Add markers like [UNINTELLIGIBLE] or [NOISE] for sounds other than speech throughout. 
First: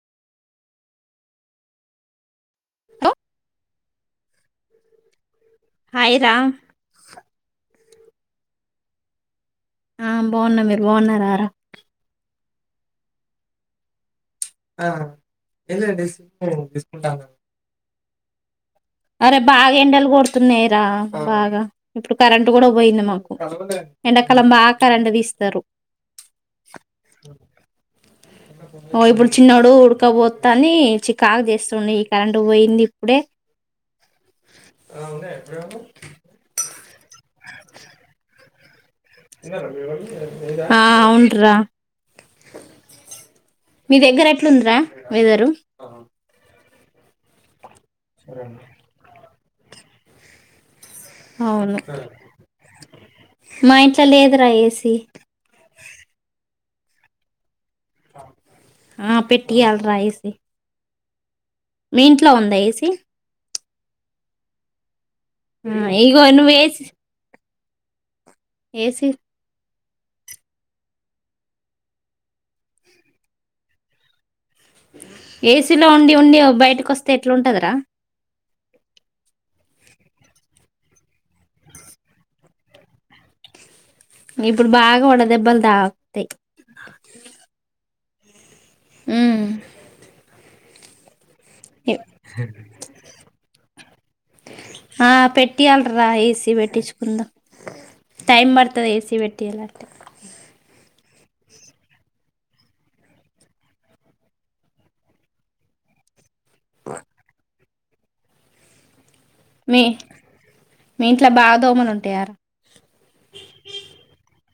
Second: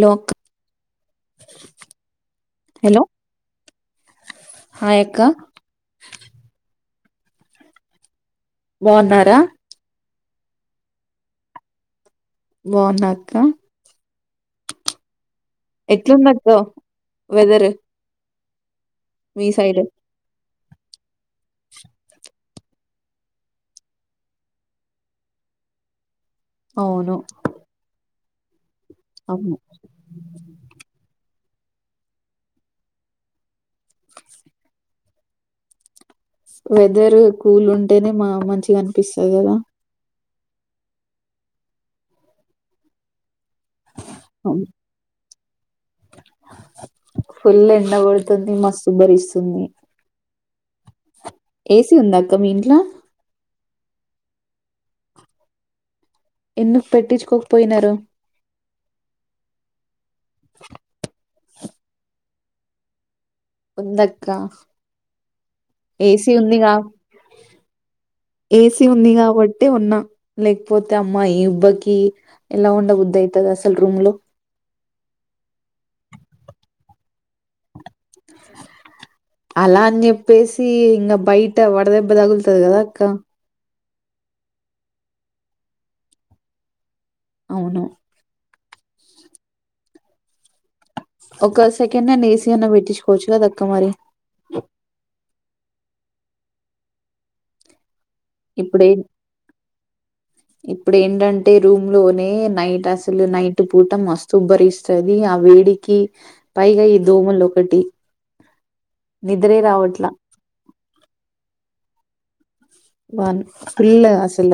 Lok hello హాయక్క hi రా బావ్ న్నారా ఆ బావున్నాం మీరు బావున్నారా బావున్న అక్క ఆ ఏంది డిస్కూ ఎట్లుందక్క డీస్కుంటానా వెదర్ అరే మీ బాగా సైడ్ ఎండలు కొడుతున్నాయి రా బాగా ఇప్పుడు కరెంట్ గూడా పోయింది. మాకు ఎండాకాలం బా కరెంటు దీస్తరు అవును ఓ ఇప్పుడు అవును చిన్నోడు ఉడకబోత్తంది చికాకు జే స్తుండు ఈ కరెంట్ బోయింది ఇప్పుడే ఏమన్నా వున్నాయ ఏమన్నా వెదర్ కూల్ ఉంటేనే మా మంచిగను ఆ అవున్రా మీ దగ్గర అవును ఎట్లుందిరా వెదరు ఫుల్ ఎండగొడుతుంది మస్తు ఉబ్బరిస్తుంది అవును ఏసీ ఉందా అక్క మీ ఇంట్లో మా ఇంట్లో లేదురా ఏ సి ఎందుకు పెట్టించుకోకపోయినరా ఆ పెట్టియాల్రా ఏ సి [UNINTELLIGIBLE] మీ ఇంట్లో ఉందా ఏసి ఉందక్క మ్మ్ ఇగో ఏసీ నువ్ ఏ ఉందిగా సి ఏసీ ఉంది గాబాట్ ట్టి ఉన్నా లేకపోతే అమ్మా ఈ ఉబ్బకి ఎలా ఉండబుదైతది అసలు రూమ్ లో ఏసీలో ఉండి ఉండి ఒ బయటకి కొస్తే ఎట్లుంటదిరా అలా అన్ జెప్ పేసి ఇంగ బయట వడదెబ్బ దగులతది గద అక్క గిప్పుడు బాగా వడదెబ్బలు దాక్తయ్ అవును మ్మ్ ఒక సెకండ్ హ్యాండ్ ఏసీ అన్న పెట్టించుకోవచ్చు గదక్కా మరి ఆ పెట్టియలరా ఎసి ఏసి పెట్టించుకుందాం టైం ఇప్పుడే పడుతుంది ఏసీ పెట్టియాలంటే ఇప్పుడు ఏంటంటే రూమ్ లోనే నైట్ అసలు నైట్ పూట మస్తుబ్బరిస్తది అవి వేడికి పైగా ఈ దోమలు ఒకటి నిద్రే మీ రావట్లా మీ ఇంట్లో బాదోమలు ఉంటాయార వాన్ పల్ల అసల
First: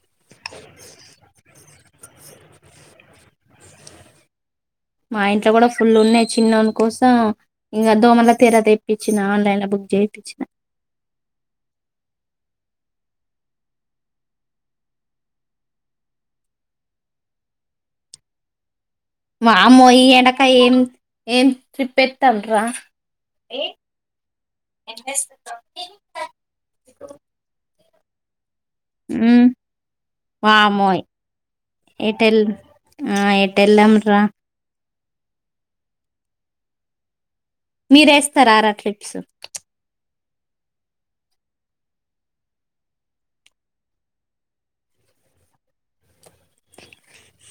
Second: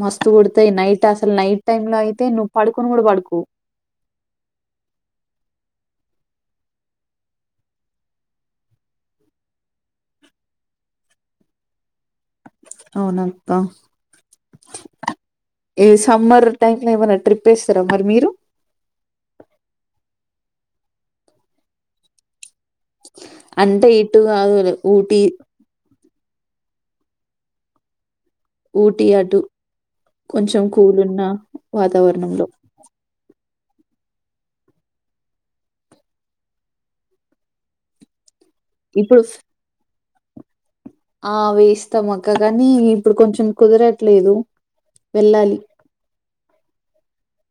మస్తు గుడతాయి నైట్ అసలు నైట్ టైమ్ లో అయితే నువ్వు పడుకొను గూడా పడుకోవ్ మా ఇంట్లో కూడా ఫుల్ ఉన్నాయి చిన్నోను కోసం ఇంగా దోమల తెరా తెప్పచ్చిన ఆన్లైన్ బు జెపిచ్చినా అవునత్త ఏ సమ్మర్ టైమ్ లో ఏమైనా ట్రిప్ ఏస్తరా మరి మీరు మామ్మో ఈ ఎడక ఏం ఏం ట్రిప్ ఎత్తం అంట ఇటు గాదులే ఊటి ఊటీ అటు మ్మ్ కొంచెం కూల్ వామోయ్ ఉన్న ఏటల్ వాతావరణంలో ఆ ఏ ట్టెల్లం రా మీరేస్తారా రా ట్రిప్స్ ఇప్పుడు ఆ వేస్తాం అక్క కానీ ఇప్పుడు కొంచెం కుదరట్లేదు వెళ్ళాలి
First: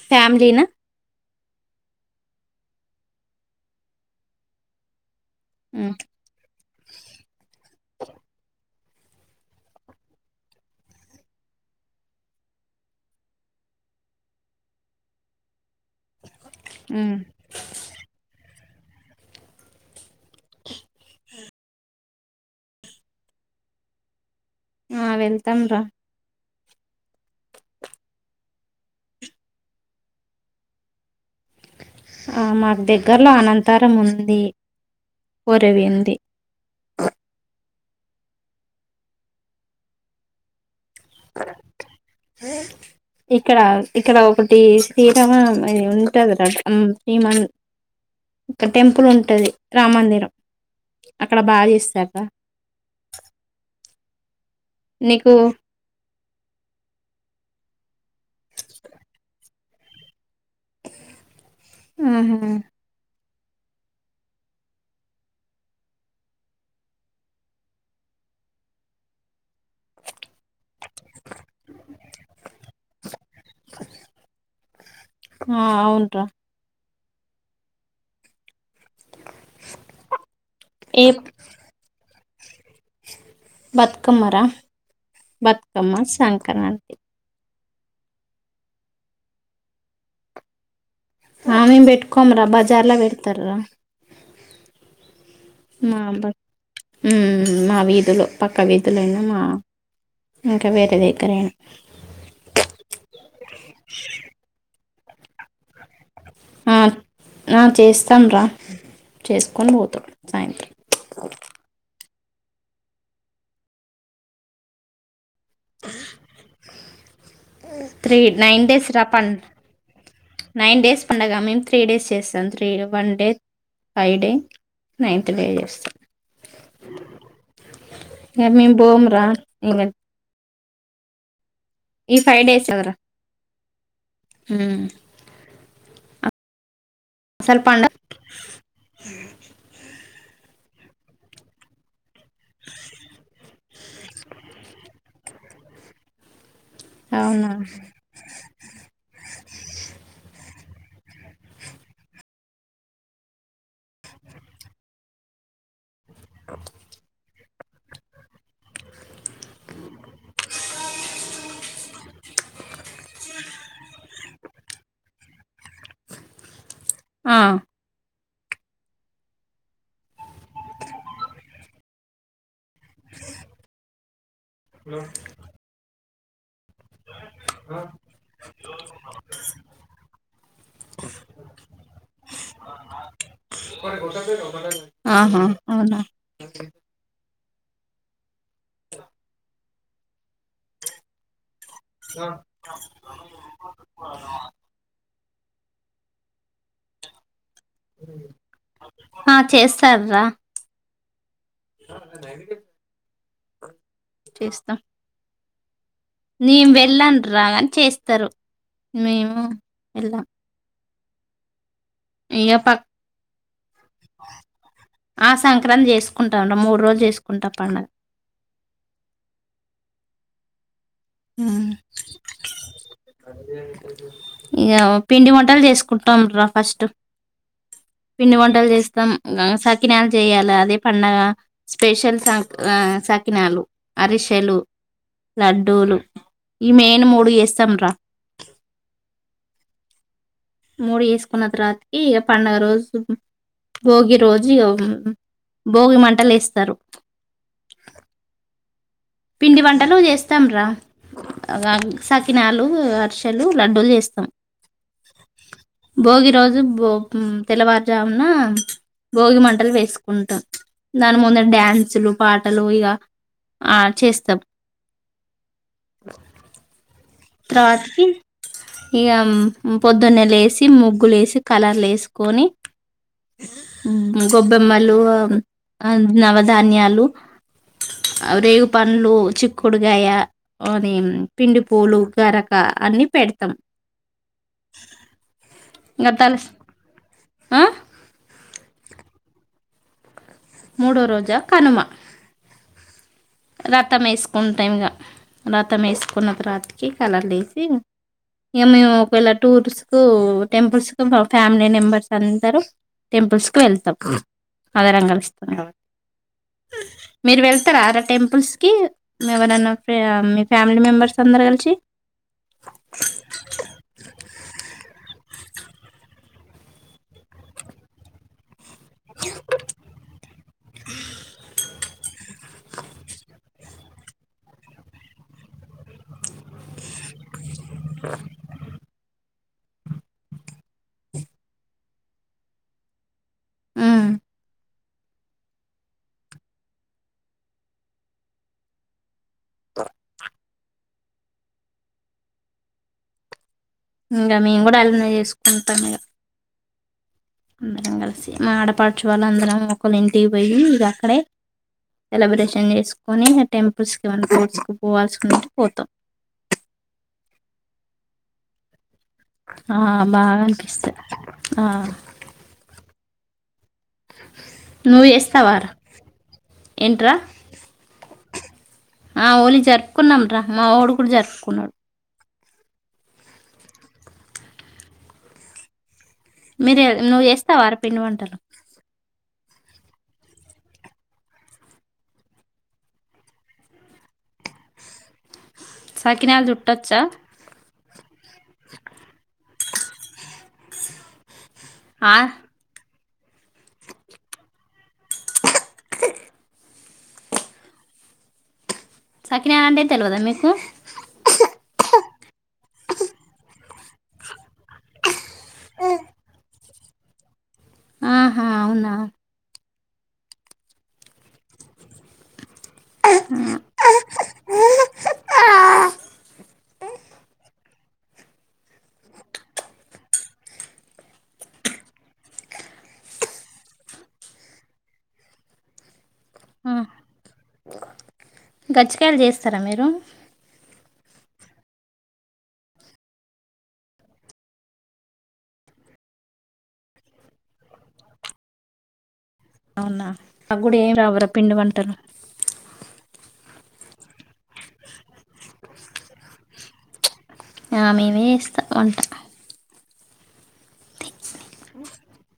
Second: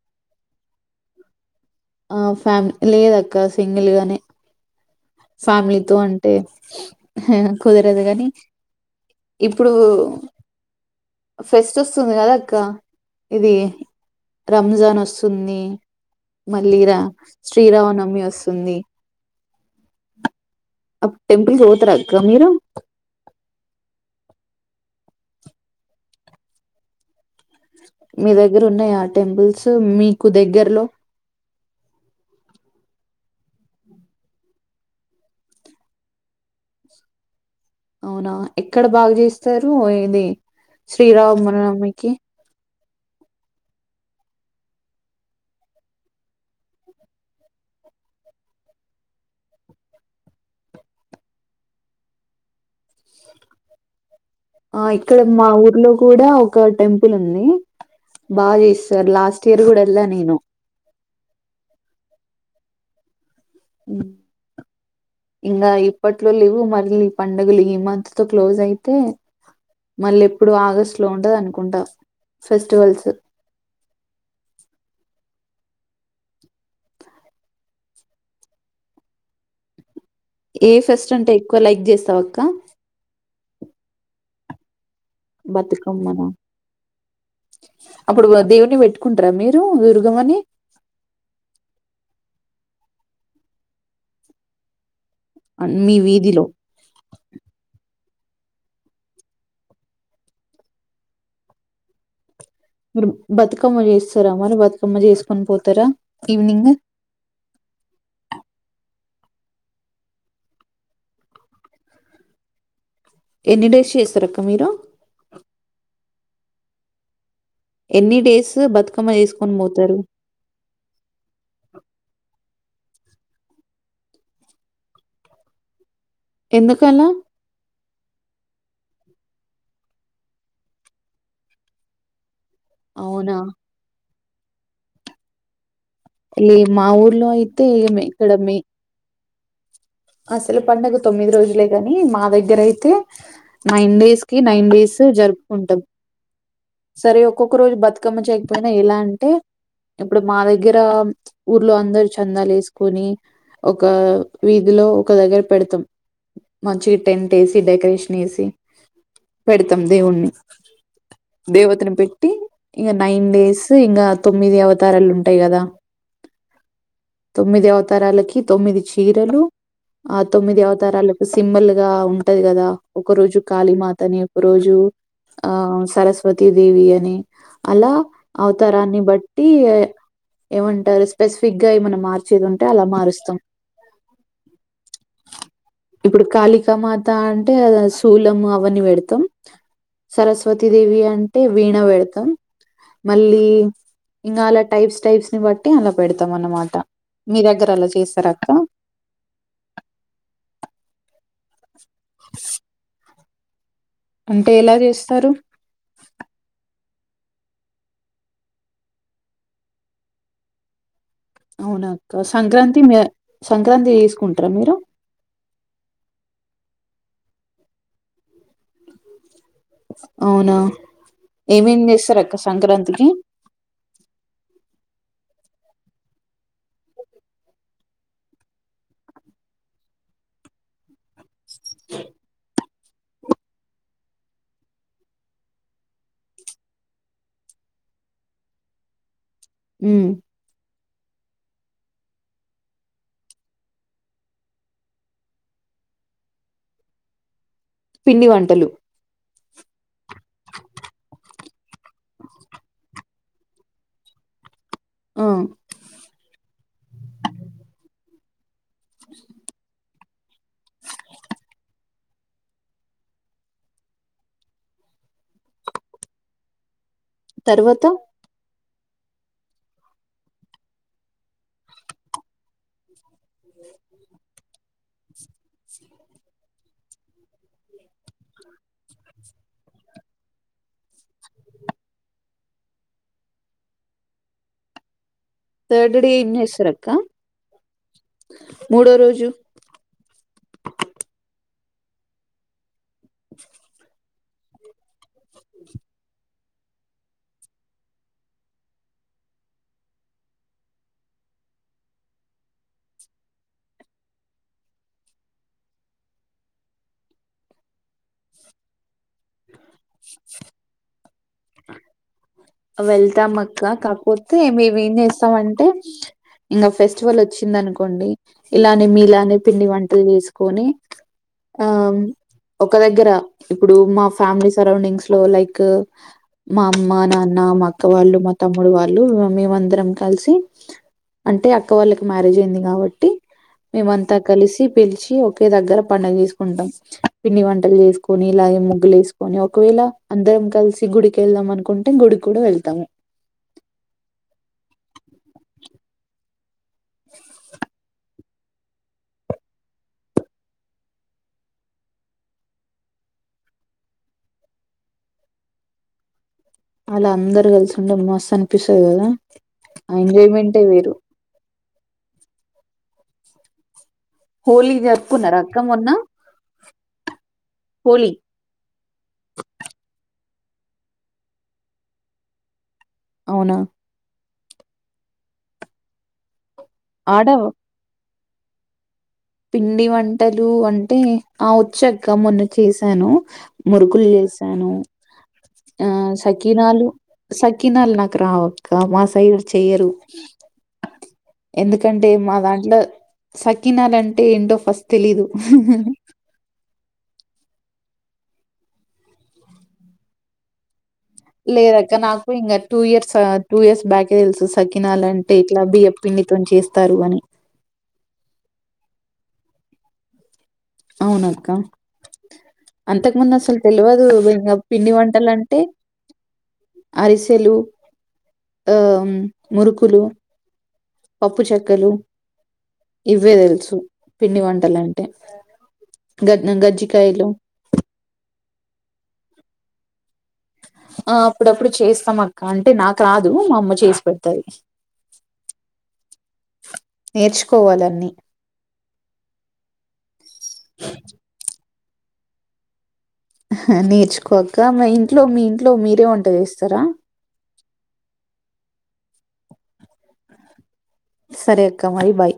ఫ్యామలీ నా ఆ ఫ్యామి లేదక్క సింగిల్ గానే ఉమ్ ఫ్యామిలీతో అంటే కుదరదు కాని ఇప్పుడు ఫెస్ట్ వస్తుంది కదా అక్క ఇది రంజాన్ వస్తుంది మళ్ళీ రా ఉమ్ శ్రీరామనమి వస్తుంది అబ్ టెంపుల్స్ పోతారక్క మీరు ఆ వెళ్తాము రా మీ దగ్గర ఉన్నాయా ఆ టెంపుల్స్ మీకు దగ్గరలో ఆ మాకు దగ్గర్లో అనంతరము ఉంది వరవేంది అవునా ఎక్కడ బాగా చేస్తారు ఇది శ్రీరామ్నమ్మికి ఇక్కడ ఇక్కడ ఒకటి శ్రీరామ ఉంటది రా శ్రీ మన్ ఒక టెంపుల్ ఉంటది రామమందిరం అక్కడ బాగా చేస్తారూ రా ఆ ఇక్కడ నీకు మా ఊర్లో కూడా ఒక టెంపుల్ ఉంది బాగా చేస్తారు లాస్ట్ ఇయర్ కూడా వెళ్ళా నేను ఆహా ఉ ఇంకా ఇప్పట్లో లేవు మళ్ళీ ఈ పండుగలు ఈ మంత్ తో క్లోజ్ అయితే మళ్ళీ ఎప్పుడు ఆగస్ట్ లో ఉంటది అనుకుంట ఫెస్టివల్స్ ఆ అవునురా ఏ ఫెస్ట్ అంటే ఎక్కువ లైక్ చేస్తావాక్క బతుకమ్మరా బతుకమ్మ బతుకమ్మనా సంక్రాంతి అప్పుడు దేవుని పెట్టుకుంటారా మీరు దుర్గంమని ఆ పెట్కోమరా బజార్లా పెడతారూ రా మీ మా బస్ వీధిలో మావి లు పక్క వీధులనా మా ఇంకా వేరే దగ్గరయినా మీరు బతుకమ్మ చేస్తారా మరి బతుకమ్మ చేసుకొని పోతారా ఈవినింగ్ ఆ చేస్తాము రా చేసుకొని పోతాం సాయంత్రం ఎన్ని డేస్ చేస్తారుక్క మీరు ఎన్ని త్రీ నైన్ డేస్ రా బతుకమ్మ పం చేసుకొని పోతారు నైన్ డేస్ పండగ మేము త్రీ డేస్ చేస్తాం three one day five day ninth పే చేస్తాం ఎందుకలా హ్ మ్మ్ మేము బోమ్రా ఇ ఈ ఫైవ్ డేస్ కదా రా అవునా ఇలీ మా ఊర్లో అసలు యితే పండగ ఏమే కడమే అసలు పడుగ తొమ్మిది రోజులే కాని మా దగ్గర అయితే నైన్ డేస్ కి నైన్ డేస్ జరుపుకుంటాం సరే అవునా ఒక్కొక్క రోజు బతుకమ్మ చేయకపోయినా ఎలా అంటే ఇప్పుడు మా దగ్గర దగ్గర ఊర్లో అందరు చందాలు వేసుకొని ఒక ఇదిలో ఒక దగ్గర పెడతాం మంచిగా టెంట్ వేసి డెకరేషన్ వేసి పెడతాం దేవుణ్ణి దేవతను పెట్టి ఇంకా నైన్ డేస్ ఇంకా తొమ్మిది అవతారాలు ఉంటాయి కదా ఆ తొమ్మిది అవతారాలకి తొమ్మిది చీరలు ఆ తొమ్మిది అవతారాలకు సింబల్ గా ఉంటది కదా ఒక రోజు కాళీమాత అని ఒక రోజు ఆ సరస్వతీ దేవి అని అలా అవతరాన్ని బట్టి ఏమంటారు స్పెసిఫిక్గా ఏమన్నా మార్చేది ఉంటే అలా మారుస్తాం ఆహా అవునా ఇప్పుడు కాళిక మాత అంట్ టే శూలము, అవన్నీ పెడతాం. సరస్వతి దేవి అంటే వీణా పెడతం, మళ్ళీ ఇంగా అలా టైప్స్, టైప్స్ ని బట్టి అలా పెడతాం అన్నమాట. మీ దగ్గర అలా చేస్తార అక్క. ఆ చేస్తార్రా అంటే ఎలా చేస్తారు. నేన్ వెళ్ళన్రా గాని చేస్తారు. మేము ఏళ్ళాం అవునా క్కా, సంక్రాంతి పక్ మే సంక్రాంతి చేసుకుంట్ర. మీరు మూడ్రోలు చేసుకుంట. పండుగ అవునా ఉమ్. ఏమేం చేస్తారక్క సంక్రాంతికి. ఇగా పిండి వంటలు చేసుకుంటం రా. ఫస్టు పిండి వంటలు చేస్తాం. ఇంగ సకినాలు చెయ్యాలా అదే పండగా. స్పెషల్ సంక్ ఆ స కినాలు, అరిషెలు, లడ్డూలు ఈ మేన్ మూడు చేస్తాం రా. ఉమ్ మూడు చేసుకున్న తర్వాతికి. ఇగ పండుగ రోజుక్ హుం భోగి రోజి యోగం. భోగి మంటలేస్తారు. పిండి వంటలు పిండి వంటలు చేస్తాం రా. అగ్ గు సకినాలు, అరిసెలు, లడ్డూలు చేస్తాం. ఆ భోగి రోజు బోపం తెల్లవారుజామునా. భోగి మంటల్ వేస్క్ కుంటాం. దాని ముందట్ డ్యాన్సులు, పాటలు ఇగ ఆట్ చేస్తాం. తర్వాత తర్వాతికి ఇగం పొద్దున్నే లేసి, ముగ్గులు ఏసి, కలర్లు వేసుకొని. ఉమ్ గొబ్బెమ్మలు, ఆ నవధాన్యాలు, అవ్ రేగు పండ్లు, చిక్కుడుగాయ, అని పిండిపూలు, గరక అన్ని పెడ్తాం. థర్డ్ డే ఏం చేస్తారక్క. ఆ? మూడో రోజు మూడో రోజా కనుమ రతం వేసుకుంటా ఇంగా. రతం వేసుకున్న తార్వాతికి కలర్ల్యైసి. ఇగ మేము ఒకవేళ టూర్స్ కు, టెంపుల్స్ కు ఫ్యామిలీ నేంబర్స్ అందరు. టెంపుల్స్ కి వెళ్తాం. అందరం కలుస్తాం. కాబట్టి మీరు వెళ్తారారా టెంప్ పుల్స్కి. మీ ఎవరైనా మీ ఫ్యామిలీ మెంబెర్స్ అందరు కలిసి. వెళ్తాం అక్క. కాపోతే మేము ఏం చేస్తామంటే. ఇంగా ఫెస్టివల్ వచ్చిందనుకోండి. ఇలానే మీలానే పిండి వంటలు వేసుకొని. ఆమ్ ఒక దగ్గర ఇప్పుడు మా ఫ్యామిలీ సరౌండింగ్స్ లో లైక్. మా అమ్మ, నాన్న నా మా అక్క వాళ్ళు, మా తమ్ముడు వాళ్ళు, మేమందరం కలిసి. అంటే అక్క వాళ్ళకి మ్యారేజ్ అయింది కాబట్టి. ఉమ్. మేమంతా కలిసి పిలిచి ఒకే దగ్గర పండుగ చేసుకుంటాం. పిండి వంటలు చేసుకొని, ఇలాగే ముగ్గులు వేసుకొని. ఒకవేల్ లా అందరం కలిసి గుడికి వెళ్దాం అనుకుంటే. గుడికి కూడా వెళ్తాము. ఇంగా మేము కూడా అల్నే చేసుకుంటాం. ఇగా అందరం కలిసి. మా ఆడపాడుచు వాళ్ళ అందరం ఒక్కోలా ఇంటికి పోయి ఇగా అక్కడే. సెలబ్రేషన్ చేసుకొని. టెంపుల్స్ కేమన్న టుర్స్కి పోవాల్సుకుంటే పోతాం. అలా అందరు కలిసుంటే. మస్త్ అనిపిస్తది గాదా ఆ బాగా అనిపిస్తాద్. ఆ హోలీ నువ్వు జరుపుకున్నార అక్క చేస్తావారా మొన్న ఏంట్రా హోలీ ఆ ఓలీ జరుపుకున్నాంరా మా వోడు కూడా జరుపుకున్నాడు. అవునా? మీరు నువ్వు ఆడ చేస్తావార పిండి వంటలు పిండి వంటలు అంటే ఆ వచ్చక్క మొన్న చేశాను మురుకులు శాను హా సకినాలు సకిలాలు చుట్టొచ్చా సకి సకినాల్ నాకు రావక్క మా సైడ్ చెయ్యరు. ఎందుకంటే ఆ మా దాంట్లో సకినాలంటే ఏంటో ఫస్ట్ తెలీదు. సకినా అంటే తెలవదా మీకు? లేదక్క నాకు ఇంకా టూ ఇయర్స్ టూ ఇయర్స్ బ్యాకే తెలుసు సకినాల్ అంటే అంటే ఇట్లా బియ్యప్ పిండితో చేస్తారు అని. ఆహా అవునా? అవును అక్క అంతకు ముంద అసల్ తెలవదు. ఇగ పిండి వంటలంటే అరిసెలు ఆ మురుకులు పప్పు చెక్కలు ఇవే తెలుసు పిండి వంటలు అంటే గట్న గజ్జికాయ్లు గచ్చికాయ్లు చేస్తారా మీరు? ఆ అప్పుడప్పుడు చేస్తాం అక్క అంటే నాకు రాదు మా అమ్మ చేసి పెడతది. నేర్చుకోవాలన్నీ. ఆగ్గూడా ఏం రావ్రా పిండి వంటలు నేర్చుకో అక్క మీ ఇంట్లో మీ ఇంట్లో మీరే వంట చేస్తరా? ఆ మేమే చేస్తా వంట. సరే అక్క మరి బాయ్.